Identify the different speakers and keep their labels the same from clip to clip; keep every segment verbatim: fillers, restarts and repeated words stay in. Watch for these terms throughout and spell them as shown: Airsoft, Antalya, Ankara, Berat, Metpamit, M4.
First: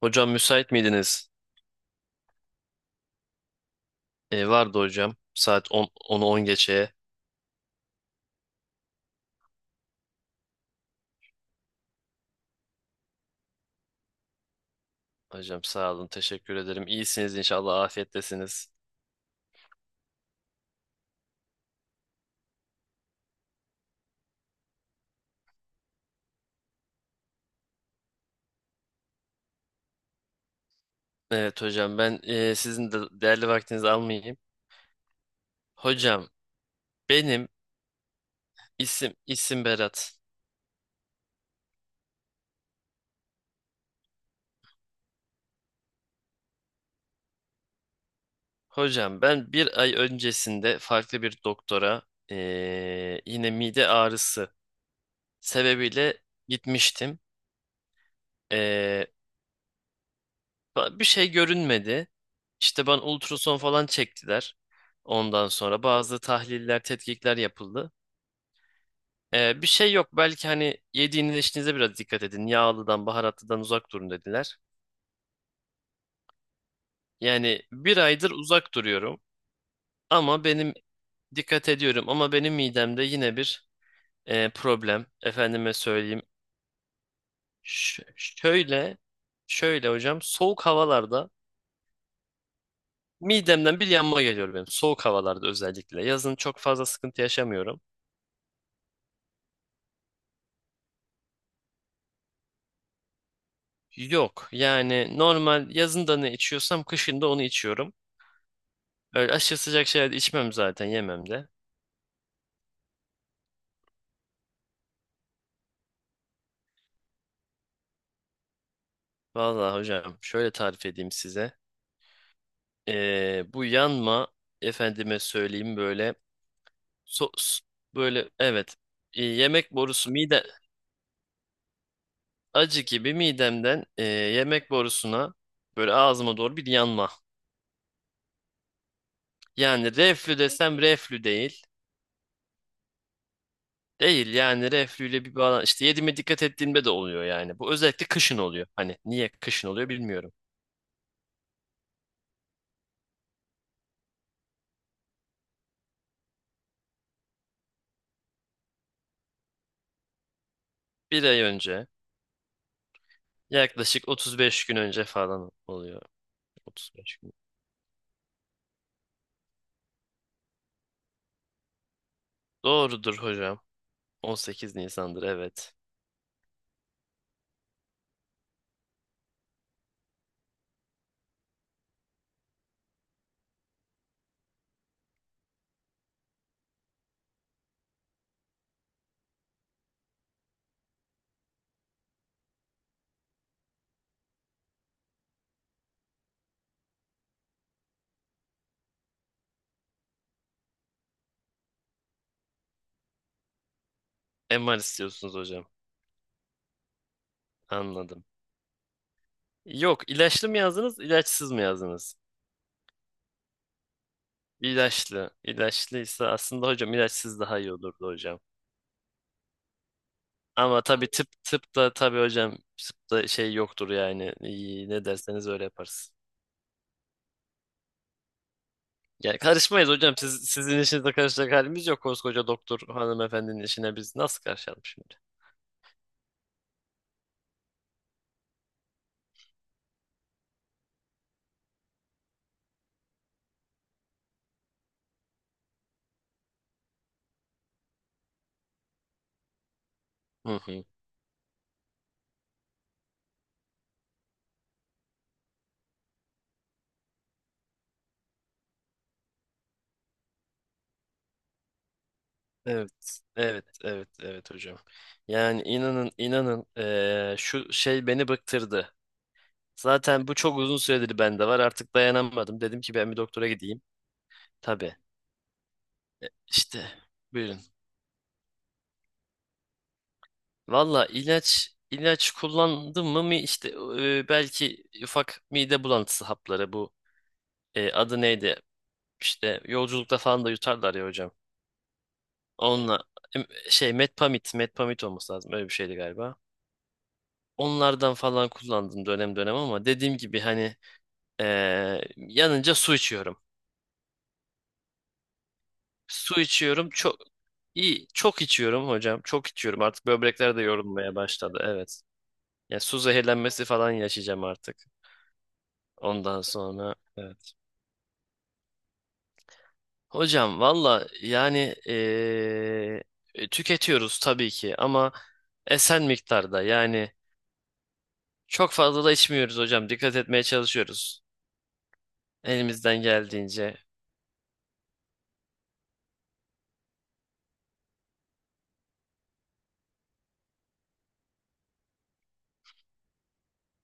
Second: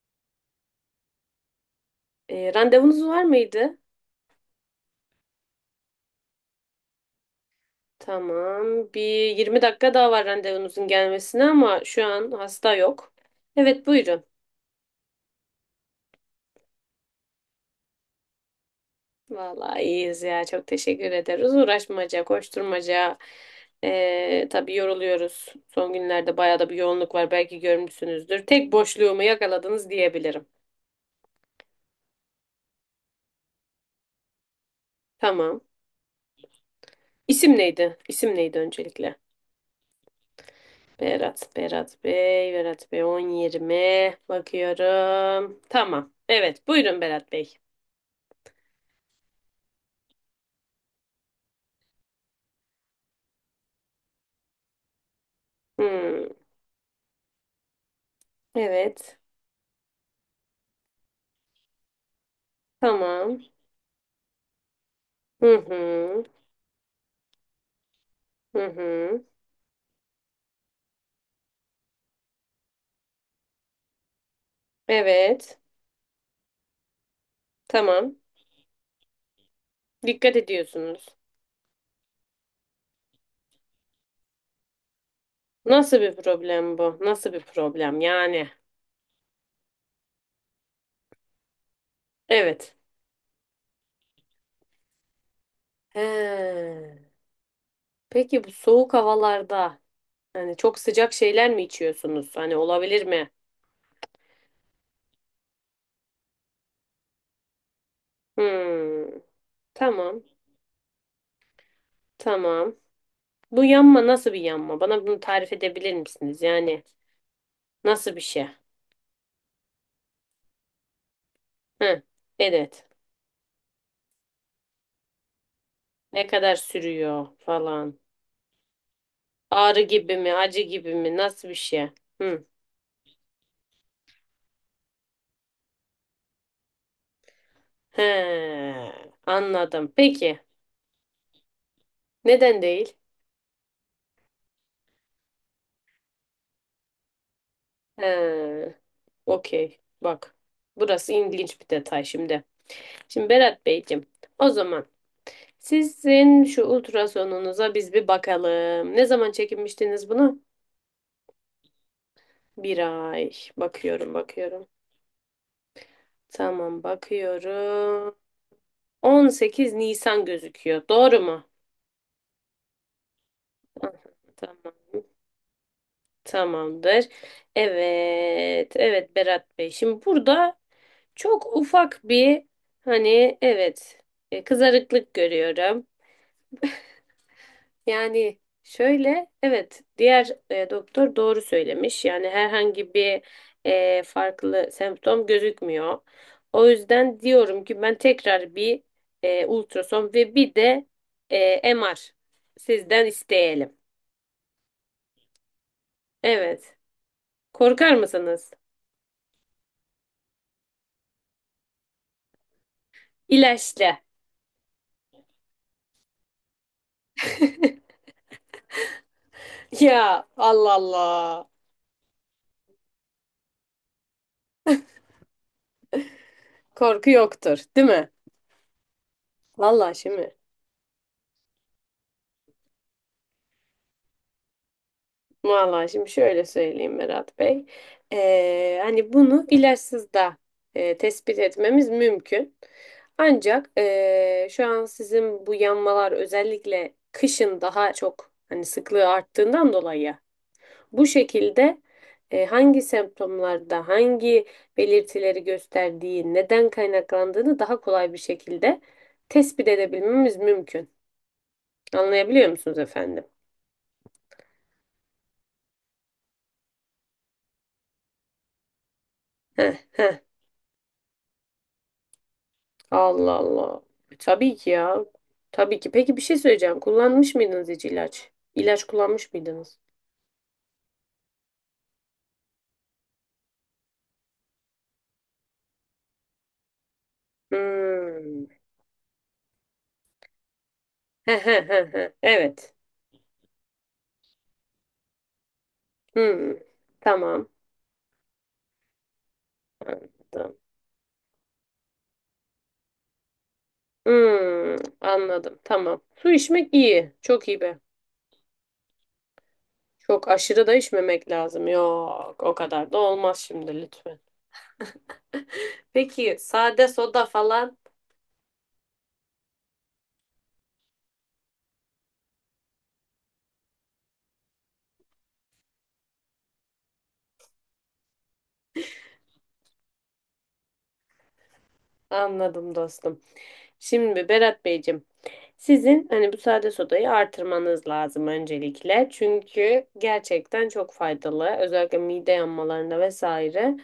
Speaker 1: Hocam müsait miydiniz?
Speaker 2: E, randevunuz var mıydı?
Speaker 1: E, vardı hocam. Saat on onu on geçeye.
Speaker 2: Tamam. Bir yirmi dakika daha var randevunuzun gelmesine ama şu an hasta yok. Evet buyurun.
Speaker 1: Hocam sağ olun. Teşekkür ederim. İyisiniz inşallah. Afiyettesiniz.
Speaker 2: Vallahi iyiyiz ya. Çok teşekkür ederiz. Uğraşmaca, koşturmaca. E, tabii yoruluyoruz. Son günlerde bayağı da bir yoğunluk var. Belki görmüşsünüzdür. Tek boşluğumu yakaladınız diyebilirim.
Speaker 1: Evet hocam ben e, sizin de değerli vaktinizi almayayım.
Speaker 2: Tamam.
Speaker 1: Hocam benim
Speaker 2: İsim neydi? İsim neydi
Speaker 1: isim
Speaker 2: öncelikle?
Speaker 1: isim Berat.
Speaker 2: Berat, Berat Bey, Berat Bey on, yirmi bakıyorum. Tamam. Evet, buyurun Berat Bey.
Speaker 1: Hocam ben bir ay öncesinde farklı bir doktora e, yine mide ağrısı sebebiyle
Speaker 2: Hmm.
Speaker 1: gitmiştim. E,
Speaker 2: Evet.
Speaker 1: Bir şey görünmedi. İşte ben
Speaker 2: Tamam.
Speaker 1: ultrason falan çektiler.
Speaker 2: Hı
Speaker 1: Ondan sonra bazı
Speaker 2: hı.
Speaker 1: tahliller, tetkikler yapıldı.
Speaker 2: Hı hı.
Speaker 1: Ee, bir şey yok. Belki hani yediğiniz içtiğinize biraz dikkat edin. Yağlıdan, baharatlıdan uzak durun dediler.
Speaker 2: Evet.
Speaker 1: Yani bir
Speaker 2: Tamam.
Speaker 1: aydır uzak duruyorum.
Speaker 2: Dikkat
Speaker 1: Ama benim
Speaker 2: ediyorsunuz.
Speaker 1: Dikkat ediyorum. Ama benim midemde yine bir e, problem. Efendime
Speaker 2: Nasıl bir
Speaker 1: söyleyeyim.
Speaker 2: problem bu? Nasıl bir problem
Speaker 1: Ş-
Speaker 2: yani?
Speaker 1: şöyle, şöyle hocam. Soğuk havalarda
Speaker 2: Evet.
Speaker 1: midemden bir yanma geliyor benim. Soğuk havalarda özellikle. Yazın çok
Speaker 2: He.
Speaker 1: fazla sıkıntı yaşamıyorum.
Speaker 2: Peki bu soğuk havalarda hani çok sıcak şeyler mi içiyorsunuz? Hani olabilir mi?
Speaker 1: Yok yani normal yazında ne içiyorsam kışında onu içiyorum.
Speaker 2: Hmm.
Speaker 1: Öyle aşırı sıcak şeyler de
Speaker 2: Tamam.
Speaker 1: içmem zaten yemem de.
Speaker 2: Tamam. Bu yanma nasıl bir yanma? Bana bunu tarif edebilir misiniz? Yani nasıl bir şey?
Speaker 1: Vallahi hocam şöyle tarif edeyim size.
Speaker 2: Hı. Evet.
Speaker 1: Ee, bu yanma efendime söyleyeyim böyle
Speaker 2: Ne kadar sürüyor
Speaker 1: sos
Speaker 2: falan.
Speaker 1: böyle evet e, yemek
Speaker 2: Ağrı
Speaker 1: borusu
Speaker 2: gibi mi,
Speaker 1: mide
Speaker 2: acı gibi mi, nasıl bir şey? Hı.
Speaker 1: acı gibi midemden e, yemek borusuna böyle ağzıma doğru bir yanma.
Speaker 2: He, anladım.
Speaker 1: Yani reflü
Speaker 2: Peki,
Speaker 1: desem reflü değil.
Speaker 2: neden değil?
Speaker 1: Değil yani reflüyle bir bağlan işte yediğime dikkat ettiğimde de oluyor yani. Bu
Speaker 2: He,
Speaker 1: özellikle kışın oluyor. Hani niye kışın
Speaker 2: okey.
Speaker 1: oluyor bilmiyorum.
Speaker 2: Bak, burası ilginç bir detay şimdi. Şimdi Berat Beyciğim, o zaman sizin şu ultrasonunuza biz bir bakalım. Ne zaman çekinmiştiniz bunu?
Speaker 1: Bir ay önce
Speaker 2: Bir ay.
Speaker 1: Yaklaşık
Speaker 2: Bakıyorum,
Speaker 1: otuz beş
Speaker 2: bakıyorum.
Speaker 1: gün önce falan oluyor.
Speaker 2: Tamam,
Speaker 1: otuz beş gün.
Speaker 2: bakıyorum. on sekiz Nisan gözüküyor. Doğru mu?
Speaker 1: Doğrudur hocam.
Speaker 2: Ah, tamam.
Speaker 1: on sekiz Nisan'dır evet.
Speaker 2: Tamamdır. Evet, evet Berat Bey. Şimdi burada çok ufak bir hani evet e, kızarıklık görüyorum. Yani şöyle evet diğer e, doktor doğru söylemiş. Yani herhangi bir e, farklı semptom gözükmüyor. O yüzden diyorum ki ben tekrar bir e, ultrason ve bir de e, M R sizden isteyelim.
Speaker 1: M R istiyorsunuz hocam.
Speaker 2: Evet. Korkar
Speaker 1: Anladım.
Speaker 2: mısınız?
Speaker 1: Yok ilaçlı mı yazdınız ilaçsız mı yazdınız?
Speaker 2: İlaçlı.
Speaker 1: İlaçlı. İlaçlıysa aslında hocam ilaçsız daha iyi olurdu hocam.
Speaker 2: Ya Allah
Speaker 1: Ama tabii tıp
Speaker 2: Allah.
Speaker 1: tıpta tabii hocam tıpta şey yoktur yani. İyi, ne derseniz öyle yaparız.
Speaker 2: Korku yoktur, değil mi?
Speaker 1: Ya karışmayız
Speaker 2: Vallahi
Speaker 1: hocam. Siz,
Speaker 2: şimdi,
Speaker 1: sizin işinize karışacak halimiz yok. Koskoca doktor hanımefendinin işine biz nasıl karışalım şimdi?
Speaker 2: vallahi şimdi şöyle söyleyeyim Berat Bey. Ee, hani bunu ilaçsız da e, tespit etmemiz mümkün. Ancak e, şu an sizin bu yanmalar özellikle kışın daha çok hani sıklığı arttığından dolayı
Speaker 1: Hı hı.
Speaker 2: bu şekilde e, hangi semptomlarda hangi belirtileri gösterdiği, neden kaynaklandığını daha kolay bir şekilde tespit edebilmemiz mümkün. Anlayabiliyor musunuz
Speaker 1: Evet.
Speaker 2: efendim?
Speaker 1: Evet, evet, evet hocam. Yani inanın, inanın eee, şu şey beni bıktırdı.
Speaker 2: Heh, heh.
Speaker 1: Zaten bu çok uzun süredir bende var. Artık dayanamadım. Dedim ki ben bir
Speaker 2: Allah
Speaker 1: doktora
Speaker 2: Allah.
Speaker 1: gideyim.
Speaker 2: E, Tabii ki
Speaker 1: Tabii.
Speaker 2: ya. Tabii ki. Peki bir şey söyleyeceğim.
Speaker 1: İşte
Speaker 2: Kullanmış
Speaker 1: buyurun.
Speaker 2: mıydınız hiç ilaç? İlaç kullanmış mıydınız?
Speaker 1: Valla ilaç ilaç kullandım mı mi işte e, belki ufak mide bulantısı hapları bu e, adı
Speaker 2: Hmm.
Speaker 1: neydi? İşte yolculukta falan da yutarlar ya hocam.
Speaker 2: Heh, heh, heh, heh. Evet.
Speaker 1: Onunla em, şey Metpamit, Metpamit olması lazım. Öyle bir şeydi galiba.
Speaker 2: Hmm. Tamam.
Speaker 1: Onlardan falan kullandım dönem dönem ama dediğim gibi
Speaker 2: Anladım.
Speaker 1: hani eee, yanınca su içiyorum.
Speaker 2: Hmm. Anladım. Tamam. Su
Speaker 1: Su
Speaker 2: içmek
Speaker 1: içiyorum
Speaker 2: iyi.
Speaker 1: çok
Speaker 2: Çok iyi be.
Speaker 1: iyi çok içiyorum hocam. Çok içiyorum. Artık
Speaker 2: Çok
Speaker 1: böbrekler de
Speaker 2: aşırı da
Speaker 1: yorulmaya
Speaker 2: içmemek
Speaker 1: başladı.
Speaker 2: lazım.
Speaker 1: Evet.
Speaker 2: Yok, o
Speaker 1: Ya
Speaker 2: kadar da
Speaker 1: su
Speaker 2: olmaz
Speaker 1: zehirlenmesi
Speaker 2: şimdi
Speaker 1: falan
Speaker 2: lütfen.
Speaker 1: yaşayacağım artık.
Speaker 2: Peki
Speaker 1: Ondan
Speaker 2: sade
Speaker 1: sonra
Speaker 2: soda
Speaker 1: evet.
Speaker 2: falan.
Speaker 1: Hocam valla yani eee, tüketiyoruz tabii ki ama esen miktarda yani çok fazla da içmiyoruz hocam. Dikkat etmeye çalışıyoruz.
Speaker 2: Anladım
Speaker 1: Elimizden
Speaker 2: dostum.
Speaker 1: geldiğince.
Speaker 2: Şimdi Berat Beyciğim, sizin hani bu sade sodayı artırmanız lazım öncelikle. Çünkü gerçekten çok faydalı. Özellikle mide yanmalarında vesaire.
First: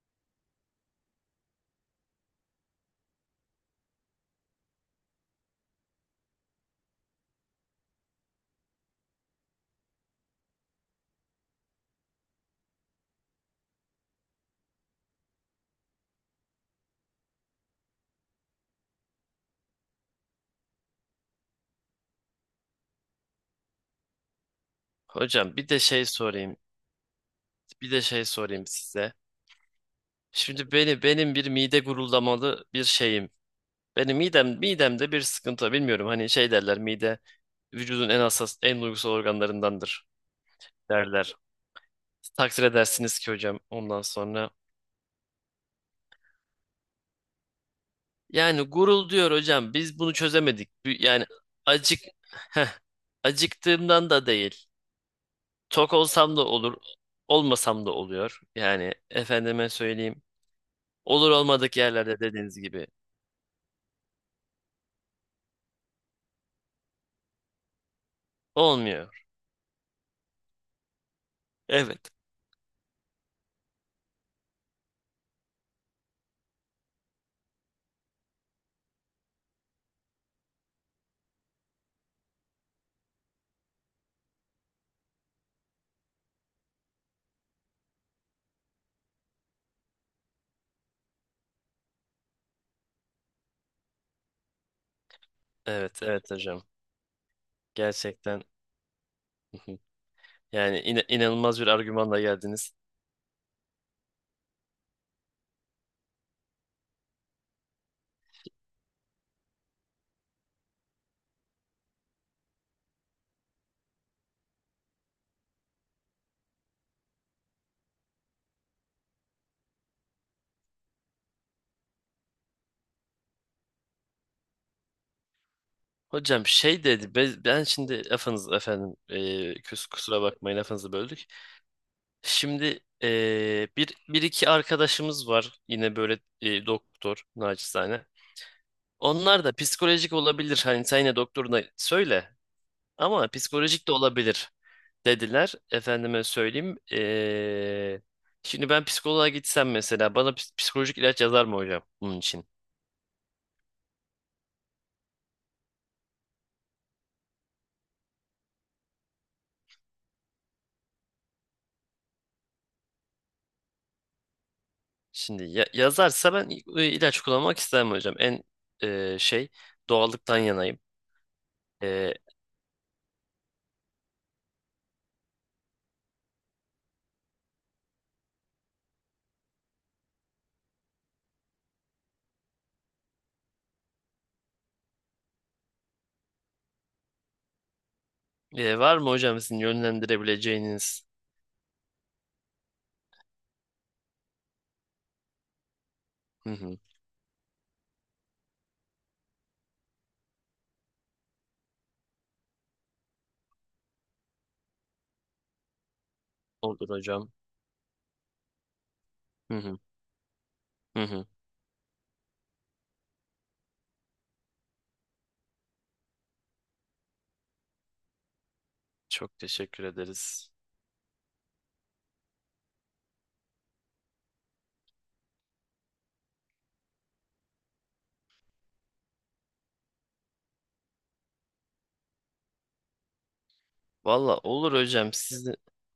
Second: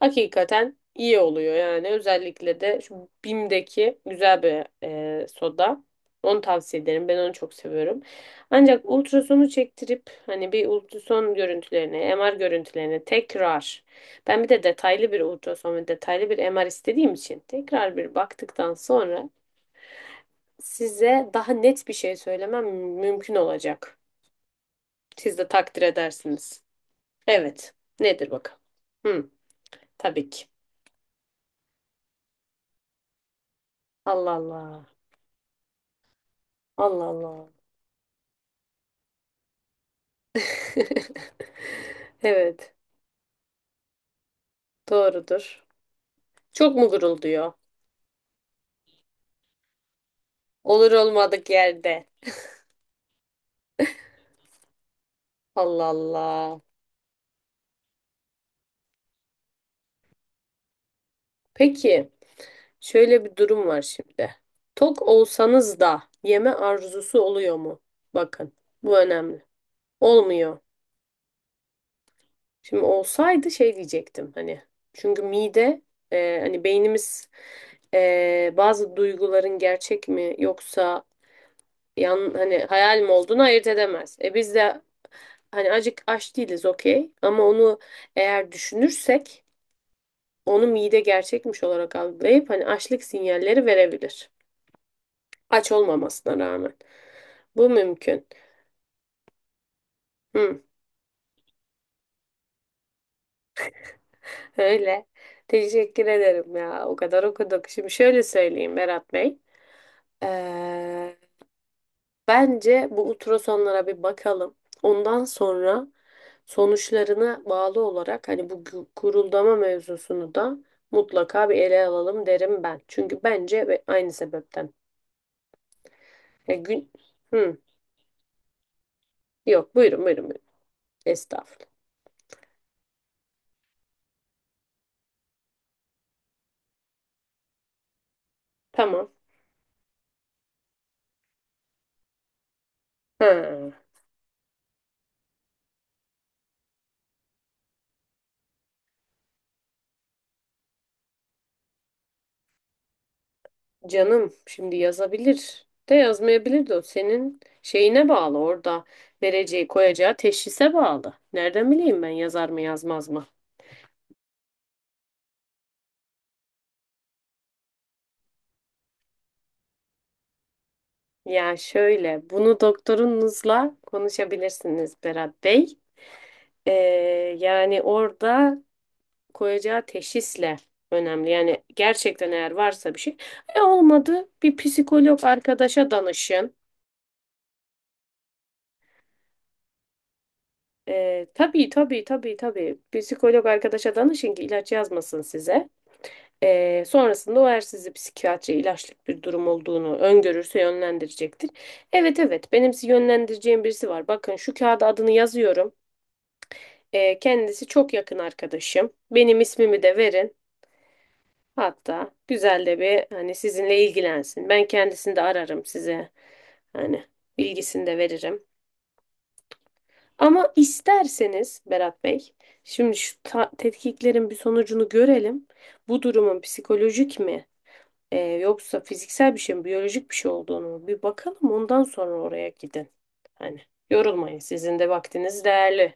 Speaker 2: Hakikaten iyi oluyor yani. Özellikle de şu Bim'deki güzel bir e, soda. Onu tavsiye ederim. Ben onu çok seviyorum. Ancak ultrasonu çektirip hani bir ultrason görüntülerine, M R görüntülerine tekrar ben bir de detaylı bir ultrason ve detaylı bir M R istediğim için tekrar bir baktıktan sonra size daha net bir şey söylemem mümkün olacak. Siz de
Speaker 1: Hocam bir de
Speaker 2: takdir
Speaker 1: şey sorayım.
Speaker 2: edersiniz. Evet.
Speaker 1: Bir de şey
Speaker 2: Nedir bakalım?
Speaker 1: sorayım size.
Speaker 2: Hı, tabii ki.
Speaker 1: Şimdi beni Benim bir mide guruldamalı bir şeyim. Benim
Speaker 2: Allah
Speaker 1: midem
Speaker 2: Allah.
Speaker 1: midemde bir sıkıntı var. Bilmiyorum. Hani şey derler,
Speaker 2: Allah
Speaker 1: mide
Speaker 2: Allah.
Speaker 1: vücudun en hassas en duygusal organlarındandır derler. Takdir
Speaker 2: Evet.
Speaker 1: edersiniz ki hocam ondan sonra.
Speaker 2: Doğrudur. Çok mu gurulduyor?
Speaker 1: Yani gurul diyor hocam biz bunu çözemedik.
Speaker 2: Olur
Speaker 1: Bir- Yani
Speaker 2: olmadık
Speaker 1: acık
Speaker 2: yerde.
Speaker 1: heh, acıktığımdan da değil.
Speaker 2: Allah
Speaker 1: Tok olsam da
Speaker 2: Allah.
Speaker 1: olur, olmasam da oluyor. Yani efendime söyleyeyim. Olur olmadık
Speaker 2: Peki.
Speaker 1: yerlerde dediğiniz gibi.
Speaker 2: Şöyle bir durum var şimdi. Tok olsanız da yeme arzusu oluyor mu? Bakın, bu
Speaker 1: Olmuyor.
Speaker 2: önemli. Olmuyor.
Speaker 1: Evet.
Speaker 2: Şimdi olsaydı şey diyecektim hani. Çünkü mide e, hani beynimiz e, bazı duyguların gerçek mi yoksa yan hani hayal mi olduğunu ayırt edemez. E biz de hani acık aç değiliz okey ama onu eğer düşünürsek onu mide gerçekmiş olarak algılayıp hani açlık sinyalleri verebilir. Aç
Speaker 1: Evet, evet
Speaker 2: olmamasına
Speaker 1: hocam.
Speaker 2: rağmen. Bu mümkün.
Speaker 1: Gerçekten
Speaker 2: Hı,
Speaker 1: yani ina- inanılmaz bir argümanla geldiniz.
Speaker 2: öyle. Teşekkür ederim ya. O kadar okuduk. Şimdi şöyle söyleyeyim Berat Bey. Ee, Bence bu ultrasonlara bir bakalım. Ondan sonra sonuçlarına bağlı olarak hani bu gu- guruldama mevzusunu da mutlaka bir ele alalım derim ben. Çünkü bence ve aynı sebepten.
Speaker 1: Hocam
Speaker 2: E,
Speaker 1: şey
Speaker 2: gün...
Speaker 1: dedi be-
Speaker 2: Hı,
Speaker 1: ben şimdi lafınız efendim e,
Speaker 2: yok
Speaker 1: küs-
Speaker 2: buyurun
Speaker 1: kusura
Speaker 2: buyurun buyurun.
Speaker 1: bakmayın lafınızı böldük.
Speaker 2: Estağfurullah.
Speaker 1: Şimdi e, bir, bir iki arkadaşımız var yine böyle e, doktor naçizane.
Speaker 2: Tamam.
Speaker 1: Onlar da psikolojik olabilir hani sen yine doktoruna söyle ama
Speaker 2: Ha.
Speaker 1: psikolojik de olabilir dediler. Efendime söyleyeyim. Eee, şimdi ben psikoloğa gitsem mesela bana ps- psikolojik ilaç yazar mı hocam bunun için?
Speaker 2: Canım şimdi yazabilir de yazmayabilir de o senin şeyine bağlı orada vereceği koyacağı teşhise bağlı. Nereden bileyim ben yazar mı yazmaz mı?
Speaker 1: Şimdi ya- yazarsa ben i- ilaç kullanmak istemem hocam. En eee, şey doğallıktan yanayım.
Speaker 2: Ya
Speaker 1: Eee,
Speaker 2: şöyle bunu doktorunuzla konuşabilirsiniz Berat Bey. Ee, Yani orada koyacağı teşhisle önemli. Yani gerçekten eğer varsa bir şey. E olmadı bir psikolog arkadaşa danışın.
Speaker 1: eee, Var mı hocam sizin yönlendirebileceğiniz?
Speaker 2: Ee, tabii tabii tabii tabii psikolog arkadaşa danışın ki ilaç yazmasın size.
Speaker 1: Hı hı,
Speaker 2: Ee, sonrasında o eğer sizi psikiyatri ilaçlık bir durum olduğunu öngörürse yönlendirecektir. Evet evet benim sizi yönlendireceğim birisi var. Bakın şu kağıda adını yazıyorum.
Speaker 1: olur
Speaker 2: Ee,
Speaker 1: hocam.
Speaker 2: kendisi çok yakın arkadaşım. Benim
Speaker 1: Hı hı,
Speaker 2: ismimi de verin.
Speaker 1: hı hı.
Speaker 2: Hatta güzel de bir hani sizinle ilgilensin. Ben kendisini de ararım size. Hani bilgisini de veririm.
Speaker 1: Çok teşekkür ederiz.
Speaker 2: Ama isterseniz Berat Bey, şimdi şu ta- tetkiklerin bir sonucunu görelim. Bu durumun psikolojik mi? Ee, yoksa fiziksel bir şey mi, biyolojik bir şey olduğunu mu? Bir bakalım ondan sonra oraya gidin. Hani
Speaker 1: Valla
Speaker 2: yorulmayın.
Speaker 1: olur
Speaker 2: Sizin de
Speaker 1: hocam
Speaker 2: vaktiniz
Speaker 1: sizin
Speaker 2: değerli.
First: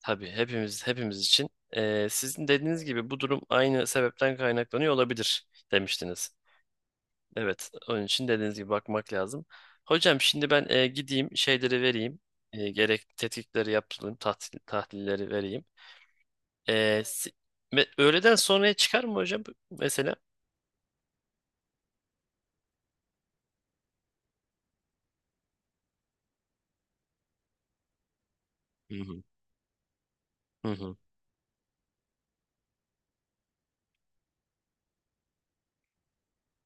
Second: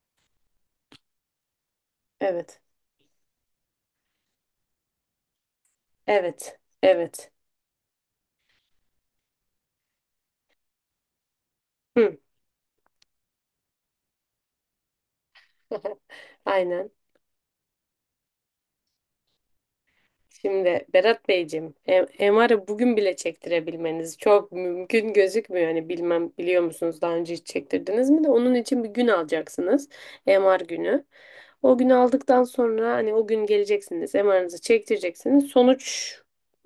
Speaker 1: tabii hepimiz hepimiz için. Eee, sizin
Speaker 2: Evet.
Speaker 1: dediğiniz gibi bu durum aynı sebepten kaynaklanıyor olabilir demiştiniz.
Speaker 2: Evet. Evet.
Speaker 1: Evet, onun için dediğiniz gibi bakmak lazım. Hocam şimdi ben e, gideyim şeyleri
Speaker 2: Hı.
Speaker 1: vereyim. E, gerek tetkikleri yaptırayım, tahlil, tahlilleri vereyim.
Speaker 2: Aynen.
Speaker 1: E, si- me- Öğleden sonraya çıkar mı hocam mesela?
Speaker 2: Şimdi Berat Beyciğim, e- M R'ı bugün bile çektirebilmeniz çok mümkün gözükmüyor. Hani bilmem biliyor musunuz daha önce hiç çektirdiniz mi de onun için bir
Speaker 1: Hı
Speaker 2: gün
Speaker 1: hı.
Speaker 2: alacaksınız. M R
Speaker 1: Hı hı.
Speaker 2: günü. O günü aldıktan sonra hani o gün geleceksiniz, M R'ınızı çektireceksiniz. Sonuç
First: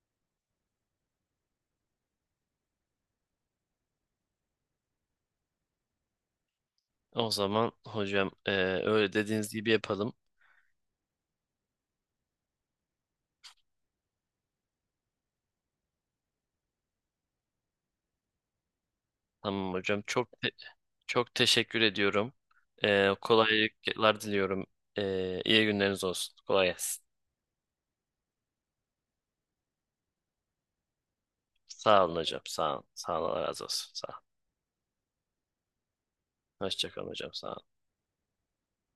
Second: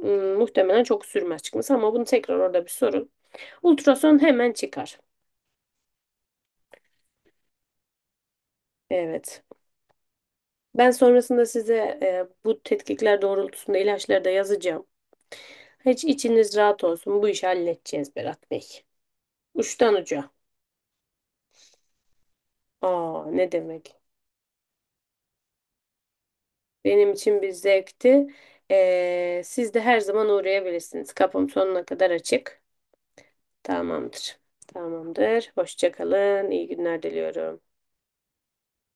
Speaker 2: ım, muhtemelen çok sürmez çıkması ama bunu tekrar orada bir sorun. Ultrason hemen çıkar.
Speaker 1: O zaman hocam e, öyle
Speaker 2: Evet.
Speaker 1: dediğiniz gibi yapalım.
Speaker 2: Ben sonrasında size e, bu tetkikler doğrultusunda ilaçları da yazacağım. Hiç içiniz rahat olsun. Bu işi halledeceğiz Berat Bey.
Speaker 1: Tamam
Speaker 2: Uçtan
Speaker 1: hocam
Speaker 2: uca.
Speaker 1: çok te- çok teşekkür ediyorum. E,
Speaker 2: Aa ne demek.
Speaker 1: kolaylıklar diliyorum. E, iyi günleriniz olsun. Kolay gelsin.
Speaker 2: Benim için bir zevkti. Ee, siz de her zaman uğrayabilirsiniz. Kapım sonuna
Speaker 1: Sağ
Speaker 2: kadar
Speaker 1: olun hocam.
Speaker 2: açık.
Speaker 1: Sağ olun. Sağ olun. Allah razı olsun. Sağ olun.
Speaker 2: Tamamdır. Tamamdır. Hoşça kalın. İyi
Speaker 1: Hoşça
Speaker 2: günler
Speaker 1: kalın hocam. Sağ
Speaker 2: diliyorum.
Speaker 1: olun.